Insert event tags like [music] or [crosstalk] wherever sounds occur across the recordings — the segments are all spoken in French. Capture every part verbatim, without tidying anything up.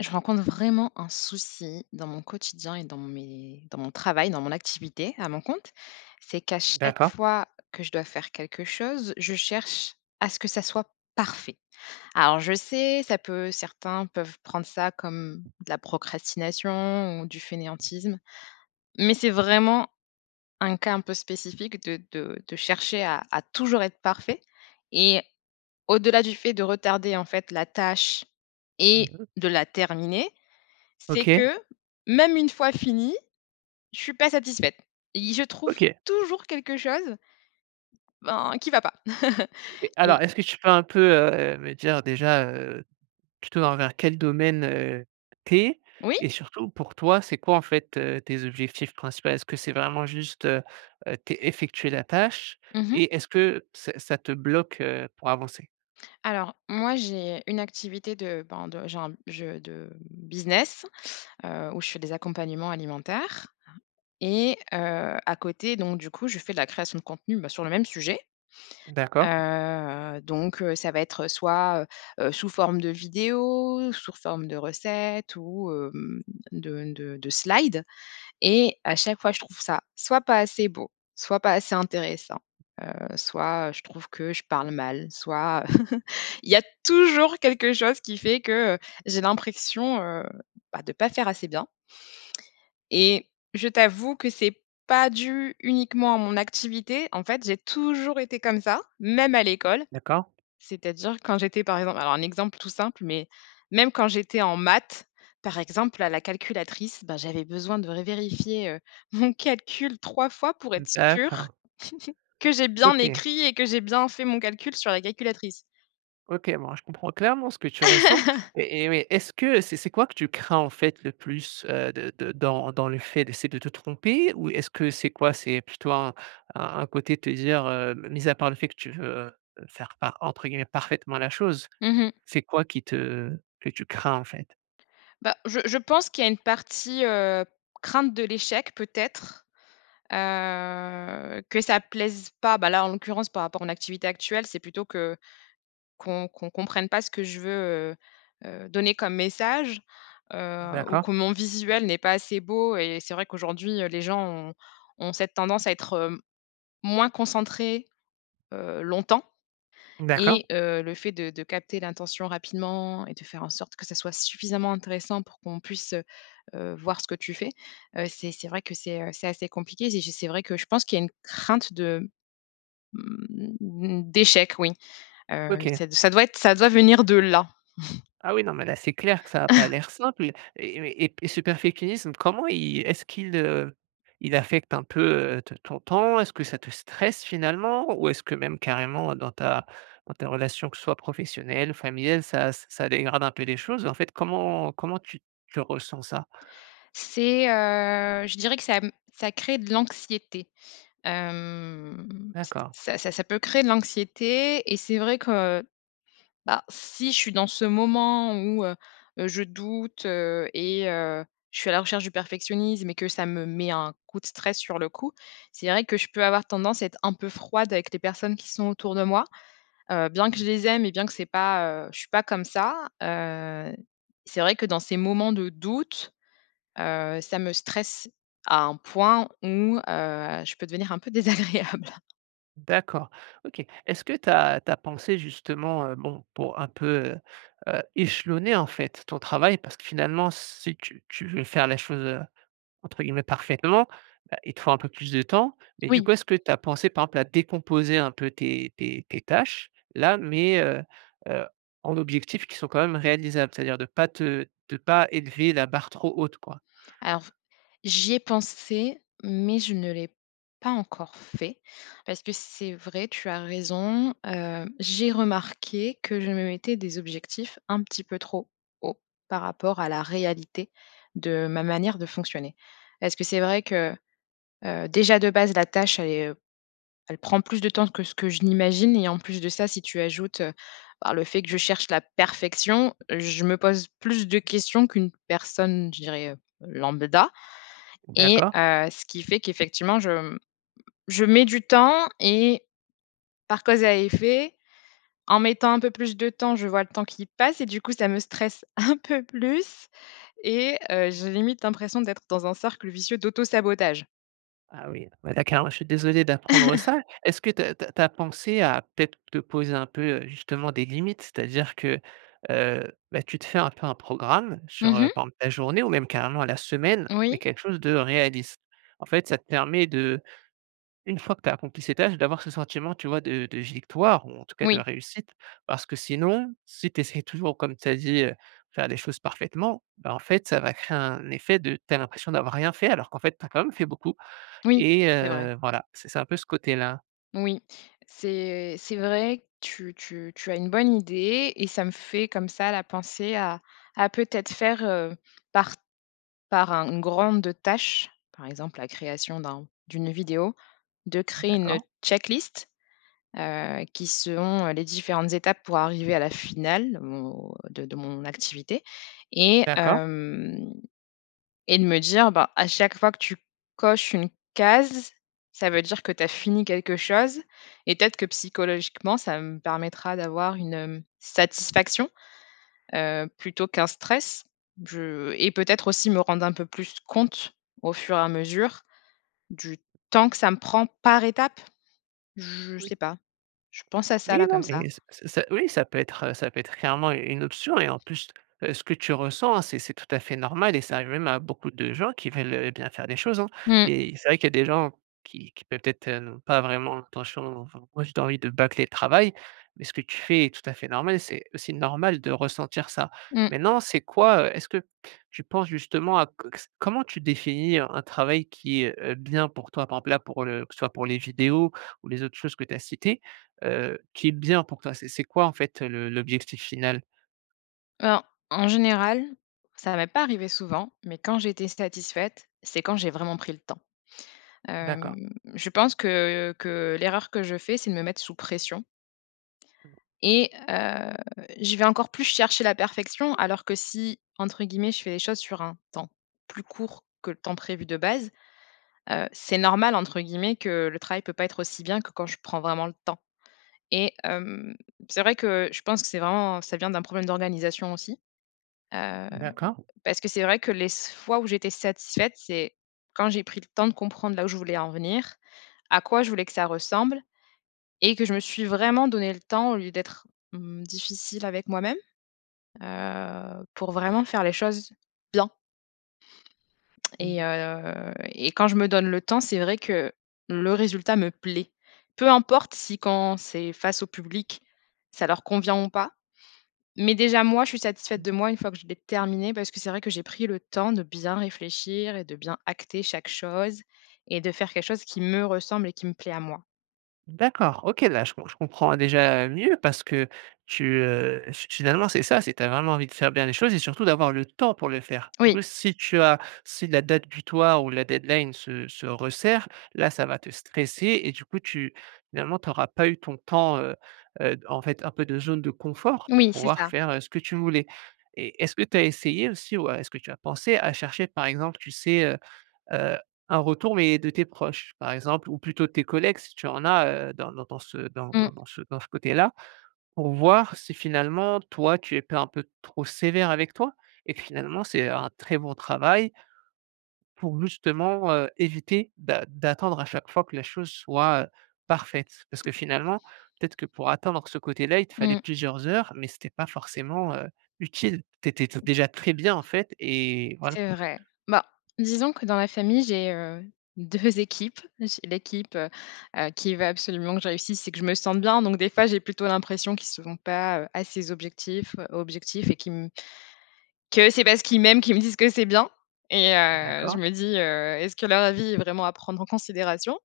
Je rencontre vraiment un souci dans mon quotidien et dans mes dans mon travail, dans mon activité, à mon compte. C'est qu'à chaque D'accord. fois que je dois faire quelque chose, je cherche à ce que ça soit parfait. Alors je sais, ça peut certains peuvent prendre ça comme de la procrastination ou du fainéantisme. Mais c'est vraiment un cas un peu spécifique de de de chercher à à toujours être parfait et au-delà du fait de retarder, en fait, la tâche et Mmh mh. de la terminer, c'est OK. que, même une fois finie, je suis pas satisfaite et il je trouve OK. toujours quelque chose ben, qui va pas [chuckles] OK, et alors, est-ce que tu peux un peu, heu, me dire, déjà, heu, plutôt envers quel domaine, heu, tu es? Oui. Et surtout, pour toi, c'est quoi, en fait, heu, tes objectifs principal? Est-ce que c'est vraiment juste, heu heu, té effectuer la tâche? Mmh mh. Et est-ce que ça ça te bloque, heu, pour avancer? Alors, moi, j'ai une activité de, ben, de j'ai un je de, mmh, business, heu, où je fais des accompagnements alimentaires, hein et heu, à côté, donc du coup, je fais de la création de contenu, bah, sur le même sujet, D'accord. heu, donc, heu, ça va être soit, heu heu, sous forme de vidéos, sour forme de recettes ou hem, de de de slides et à chaque fois, je trouve ça soit pas assez beau, soit pas assez intéressant, heu, soit je trouve que je parle mal, soit, [chuckles] il y a toujours quelque chose qui fait que, heu, j'ai l'impression heu, bah, de pas faire assez bien et je t'avoue que c'est pas dû uniquement à mon activité. En fait, j'ai toujours été comme ça, même à l'école. D'accord. C'est-à-dire quand j'étais, par exemple alors un exemple tout simple, mais, même quand j'étais en maths, par exemple, à la calculatrice, ben, j'avais besoin de revérifier, heu, mon calcul trois fois pour Mmh, être sûre, d'accord. [chuckles] que j'ai bien OK. écrit et que j'ai bien fait mon calcul sur la calculatrice. OK, bon, je comprends clairement ce que tu ressens [laughs] et et oui, est-ce que c'est c'est quoi que tu crains, en fait, le plus, heu, de de dans dans les faits? C'est de te tromper ou est-ce que c'est quoi? C'est plutôt un un un côté de te dire, heu, mise à part le fait que tu veux, heu, faire par entre guillemets, «parfaitement» la chose, Mmh mh. c'est quoi qui te que tu crains, en fait? Bah, je je pense qu'il y a une partie, heu, crainte de l'échec, peut-être, heu, que ça plaise pas. Bah là, en l'occurrence, par rapport à mon activité actuelle, c'est plutôt que qu'on qu'on qu'on comprenne pas ce que je veux, heu heu, donner comme message, heu, ou que D'accord. mon visuel n'est pas assez beau et c'est vrai qu'aujourd'hui, heu, les gens ont ont cette tendance à être, heu, moins concentrés, heu, longtemps D'accord. et heu, le fait de de capter l'intention rapidement et de faire en sorte que ça soit suffisamment intéressant pour qu'on puisse, heu heu, voir ce que tu fais, heu, c'est c'est vrai que c'est, heu, c'est assez compliqué et je c'est vrai que je pense qu'il y a une crainte de, mmh, d'échec, oui, heu, OK. ce ça doit être ça doit venir de là. [chuckles] Ah oui, non, mais là, c'est clair que ça a pas [chuckles] l'air simple et mais et et ce perfeclinisme, comment il est-ce qu'il, heu, il affecte un peu, heu, ton ton temps? Est-ce que ça te stresse finalement? Ou est-ce que même, carrément, dans ta dans ta relation, que ce soit professionnelle, familiale, ça ç ça dégrade un peu les choses? En fait, comment comment tu tu ressens ça? C'est heu, je dirais que ça m ça crée de l'anxiété, hem, c D'accord. ça ça ça peut créer de l'anxiété et c'est vrai que, bah, si je suis dans ce moment où, heu, je doute et heu, je suis à la recherche du perfectionnisme et que ça me met un coup de stress sur le coup, c'est vrai que je peux avoir tendance à être un peu froide avec les personnes qui sont autour de moi, heu, bien Mmh que mh. je les aime et bien que c'est pas heu, je suis pas comme ça, heu, c'est vrai que dans ces moments de doute, heu, ça me stresse à un point où, heu, je peux devenir un peu désagréable. D'accord, OK. Est-ce que tu as tu as pensé justement, heu, bon, pour un peu, heu heu, échelonner, en fait ton travail parce que finalement, si tu tu tu veux faire les choses, heu, entre guillemets, «parfaitement» heu, il te faut un peu plus de temps. Mais du Oui. coup est-ce que tu as pensé par exemple à décomposer un peu tes tes tes tâches-là, mais heu heu, en objectifs qui sont quand même réalisables, c'est-à-dire de pas te de pas élever la barre trop haute quoi? Alors, j'y ai pensé, mais je ne l'ai pas encore fait. Parce que c'est vrai, tu as raison. Hem, j'ai remarqué que je me mettais des objectifs un petit peu trop hauts, par rapport à la réalité, de ma manière de fonctionner. Parce que c'est vrai que, heu, déjà de base, la tâche, elle est, heu elle prend plus de temps que ce que je n'imagine. Et en plus de ça, si tu ajoutes, heu, bah, le fait que je cherche la perfection, je me pose plus de questions qu'une personne, je dirais, heu, lambda. Et D'accord. heu, ce qui fait qu'effectivement, je m je mets du temps et par cause à effet, en mettant un peu plus de temps, je vois le temps qui passe et du coup, ça me stresse un peu plus et heu, j'ai limite l'impression d'être dans un cercle vicieux d'auto-sabotage. Ah oui, bah, d'accord, ouais, je suis désolé d'apprendre [chuckles] ça. Est-ce que tu as tu as tu as pensé à peut-être te poser un peu, heu, justement des limites, c'est-à-dire que, heu, bah, tu te fais un peu un programme sur, Mmh heu, mh. par exemple, ta journée ou même carrément à la semaine. Oui. Mais quelque chose de réaliste. En fait ça te permet de, une fois que tu as accompli ces tâches, d'avoir ce sentiment tu vois de de victoire, ou en tout cas de Oui. réussite parce que sinon si tu essaies toujours comme tu as dit: «Heu, de faire les choses parfaitement» bah en fait, ça va créer un effet, de: Tu as l'impression d'avoir rien fait; alors qu'en fait tu as quand même fait beaucoup Oui, et c'est vrai. heu, voilà, c'est c'est un peu ce côté-là. Oui. C'est c'est vrai, tu tu tu as une bonne idée et ça me fait comme ça, là, penser à à peut-être faire, heu, par par un une grande tâche- par exemple, la création d'un d'une vidéo- de créer une D'accord. check-list, heu, qui selon les différentes étapes pour arriver à la finale, bon, de de mon activité, et D'accord. hem, et de me dire, bah: «À chaque fois que tu coches une case, ça veut dire que tu as fini quelque chose», et peut-être que psychologiquement ça me permettra d'avoir une, hem, satisfaction, heu, plutôt qu'un stress, je et peut-être aussi me rendre un peu plus compte, au fur et à mesure, du temps que ça me prend par étape, je Oui. sais pas. Je pense à ça, Oui, là, non, comme ça. mais c c c oui, ça peut être heu, ça peut être clairement une une option et en plus, heu, ce que tu ressens, hein, c'est c'est tout à fait normal et ça arrive même à beaucoup de gens qui veulent, heu, bien faire les choses, hein, Mmh. et c'est vrai qu'il y a des gens qui qui peuvent être, heu, n pas vraiment attention, enfin, wesh, tu as envie de bâcler le travail, mais ce que tu fais est tout à fait normal. C'est aussi normal de ressentir ça. Mmh. Maintenant, c'est quoi, heu est-ce que tu penses justement à co s comment tu définis un un travail qui, heu, est bien, pour toi, par exemple, là, pour le que soit pour les vidéos ou les autres choses que tu as citées, heu, qui est bien pour toi, c'est c'est quoi, en fait, le le l'objectif final? Alors en général, ça m'est pas arrivé souvent, mais quand j'étais satisfaite, c'est quand j'ai vraiment pris le temps. D'accord. Hem, je pense que que l'erreur que je fais, c'est de me mettre sous pression Mmh. et heu, je vais encore plus chercher la perfection alors que si, entre guillemets «Je fais les choses sur un temps plus court que le temps prévu de base», heu, c'est normal, entre guillemets que «Le travail peut pas être aussi bien que quand je prends vraiment le temps», et hem, c'est vrai que je pense que c'est vraiment ça vient d'un problème d'organisation aussi, heu, D'accord. parce que c'est vrai que les s fois où j'étais satisfaite, c'est quand j'ai pris le temps de comprendre, là où je voulais en venir, à quoi je voulais que ça ressemble et que je me suis vraiment donné le temps au lieu d'être, mmh, difficile avec moi-même, heu, pour vraiment faire les choses bien et Mmh. heu et quand je me donne le temps, c'est vrai que le résultat me plaît, peu importe si quand c'est face au public, ça leur convient ou pas. Mais déjà, moi, je suis satisfaite Mmh. de moi, une fois que je l'ai terminé parce que c'est vrai que j'ai pris le temps de bien réfléchir et de bien acter chaque chose et de faire quelque chose qui me ressemble et qui me plaît à moi. D'accord, OK, là, je je comprends, déjà, heu, mieux parce que tu, heu fi finalement, c'est ça, c'est tu as vraiment envie de faire bien les choses et surtout d'avoir le temps pour les faire. Du Oui. coup, si tu as si la date butoir ou la deadline se se resserre, là, ça va te stresser et du coup, tu finalement, tu auras pas eu ton temps, heu heu, en fait, un peu de zone de confort pour Oui, c'est pouvoir ça. faire, heu, ce que tu voulais. Et est-ce que tu as essayé aussi, ou est-ce que tu as pensé à chercher par exemple, tu sais, heu heu, un retour, mais de tes proches, par exemple ou plutôt tes collègues si tu en as, heu, dans dans dans ce dans dans Mmh. ce dans ce dans ce côté-là pour voir si finalement, toi, tu es pas un peu trop sévère avec toi? Et que, finalement, c'est un très bon travail pour justement, heu, éviter d'a d'attendre à chaque fois que la chose soit, heu, parfaite. Parce que, finalement, peut-être que pour atteindre ce côté-là il te Mmh fallait mh. plusieurs heures mais c'était pas forcément, heu, utile. Tu étais déjà très bien, en fait, et voilà. C'est vrai. Bah, disons que dans la famille, j'ai, heu, deux équipes, j'ai l'équipe, heu heu, qui veut absolument que je réussisse et que je me sente bien donc des fois, j'ai plutôt l'impression qu'ils sfont pas, heu, assez objectifs objectifs et qu'ils m que c'est parce qu'ils m'aiment qu'ils me disent que c'est bien et heu, je D'accord. me dis heu: «Est-ce que leur avis est vraiment à prendre en considération?»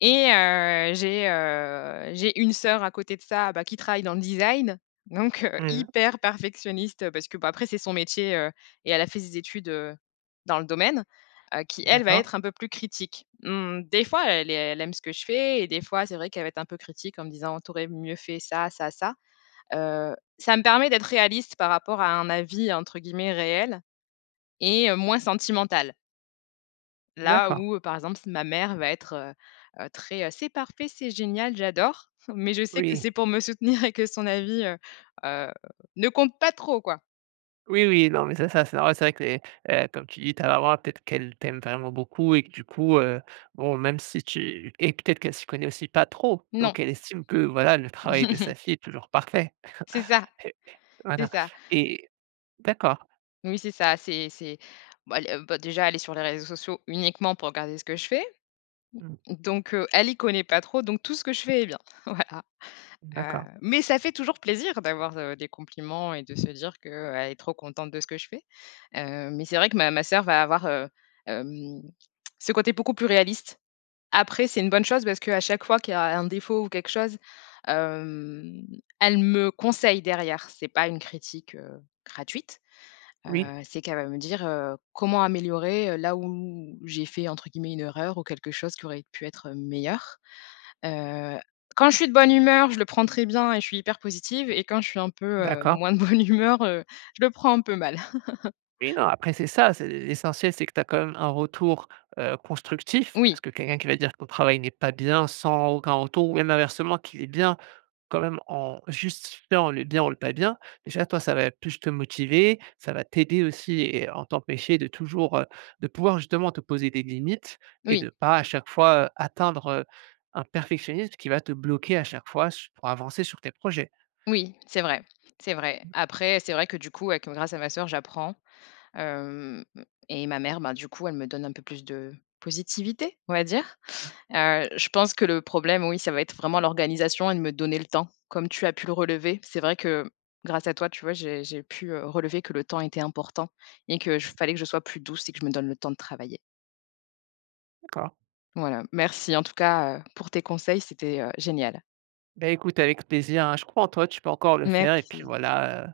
Et heu, j'ai, heu, j'ai une sœur à côté de ça, bah, qui travaille dans le design, donc, heu, Mmh mh. hyper perfectionniste parce que, bah, après c'est son métier, heu et elle a fait ses études, heu, dans le domaine, heu, qui elle va D'accord. être un peu plus critique. Mmh, des fois, elle ai elle aime ce que je fais et des fois c'est vrai qu'elle va être un peu critique en me disant: «Tu aurais mieux fait ça, ça, ça», heu, ca me permet d'être réaliste par rapport à un avis, entre guillemets «réel» et heu, moins sentimental. Là, D'accord. où, heu, par exemple, ma mère va être, heu heu, très, heu «C'est parfait, c'est génial, j'adore!» mais je sais que Oui. c'est pour me soutenir [chuckles] et que son avis, heu heu, ne compte pas trop, quoi! Oui, oui! Non, mais ça ça r ça c'est vrai que les heu comme tu dis, ta maman peut-être qu'elle t'aime vraiment beaucoup et que du coup, heu, bon même si tu et que peut-être qu'elle s'y connaît aussi pas trop. Non. Donc elle estime que voilà le travail de [chuckles] sa fille est toujours parfait C'est [chuckles] ça. et C'est voilà ça. et d'accord. Oui c'est ça, c'est c'est bah, le bah, déjà elle est sur les réseaux sociaux uniquement pour regarder ce que je fais. Mmh. Donc heu, elle y connaît pas trop, donc tout ce que je fais est bien, voilà, heu, D'accord. mais ça fait toujours plaisir d'avoir, heu, des compliments et de se dire que, heu, elle est trop contente de ce que je fais, heu, mais c'est vrai que ma ma sœur va avoir, heu, hem, ce côté beaucoup plus réaliste. Après c'est une bonne chose parce qu'à chaque fois qu'il y a un défaut ou quelque chose, hem, elle me conseille derrière. C'est pas une critique, heu, gratuite, Oui. heu, c'est qu'elle va me dire, heu, comment améliorer, heu, là où où j'ai fait entre guillemets «une erreur» ou quelque chose qui aurait pu être, heu, meilleur, heu. Quand je suis de bonne humeur, je le prends très bien et je suis hyper positive et quand je suis un peu, heu, D'accord. moins de bonne humeur, heu, je le prends un peu mal. [chuckles] Oui non après c'est ça, c'est l'essentiel c'est que tu as quand même un retour, heu, constructif. Parce Oui. que quelqu'un qui va te dire que ton travail n'est pas bien sans aucun retour ou même inversement qu'il est bien. Quand même en juste [unintelligible] le bien ou le pas bien, déjà toi ça va plus te motiver. Ça va t'aider aussi et en t'empêcher de toujours heu, de pouvoir justement te poser des limites et Oui. de pas à chaque fois, heu, atteindre, heu, un perfectionnisme, qui va te bloquer à chaque fois su pour avancer sur tes projets. Oui, c'est vrai, c'est vrai. Mmh. Après, c'est vrai que du coup, avec heu, grâce à ma sœur, j'apprends, hem, et ma mère, ben du coup, elle me donne un peu plus de positivité, on va dire. Heu, je pense que le problème, oui, ça va être vraiment l'organisation et de me donner le temps comme tu as pu le relever. C'est vrai que, grâce à toi, tu vois, j'ai j'ai pu, heu, relever que le temps était important et que je fallait que je sois plus douce et que je me donne le temps de travailler. D'accord. Voilà. Merci en tout cas, heu, pour tes conseils, c'était, heu, génial. Bah écoute, avec plaisir hein, je crois en toi, tu peux encore le faire et puis Merci. voilà, heu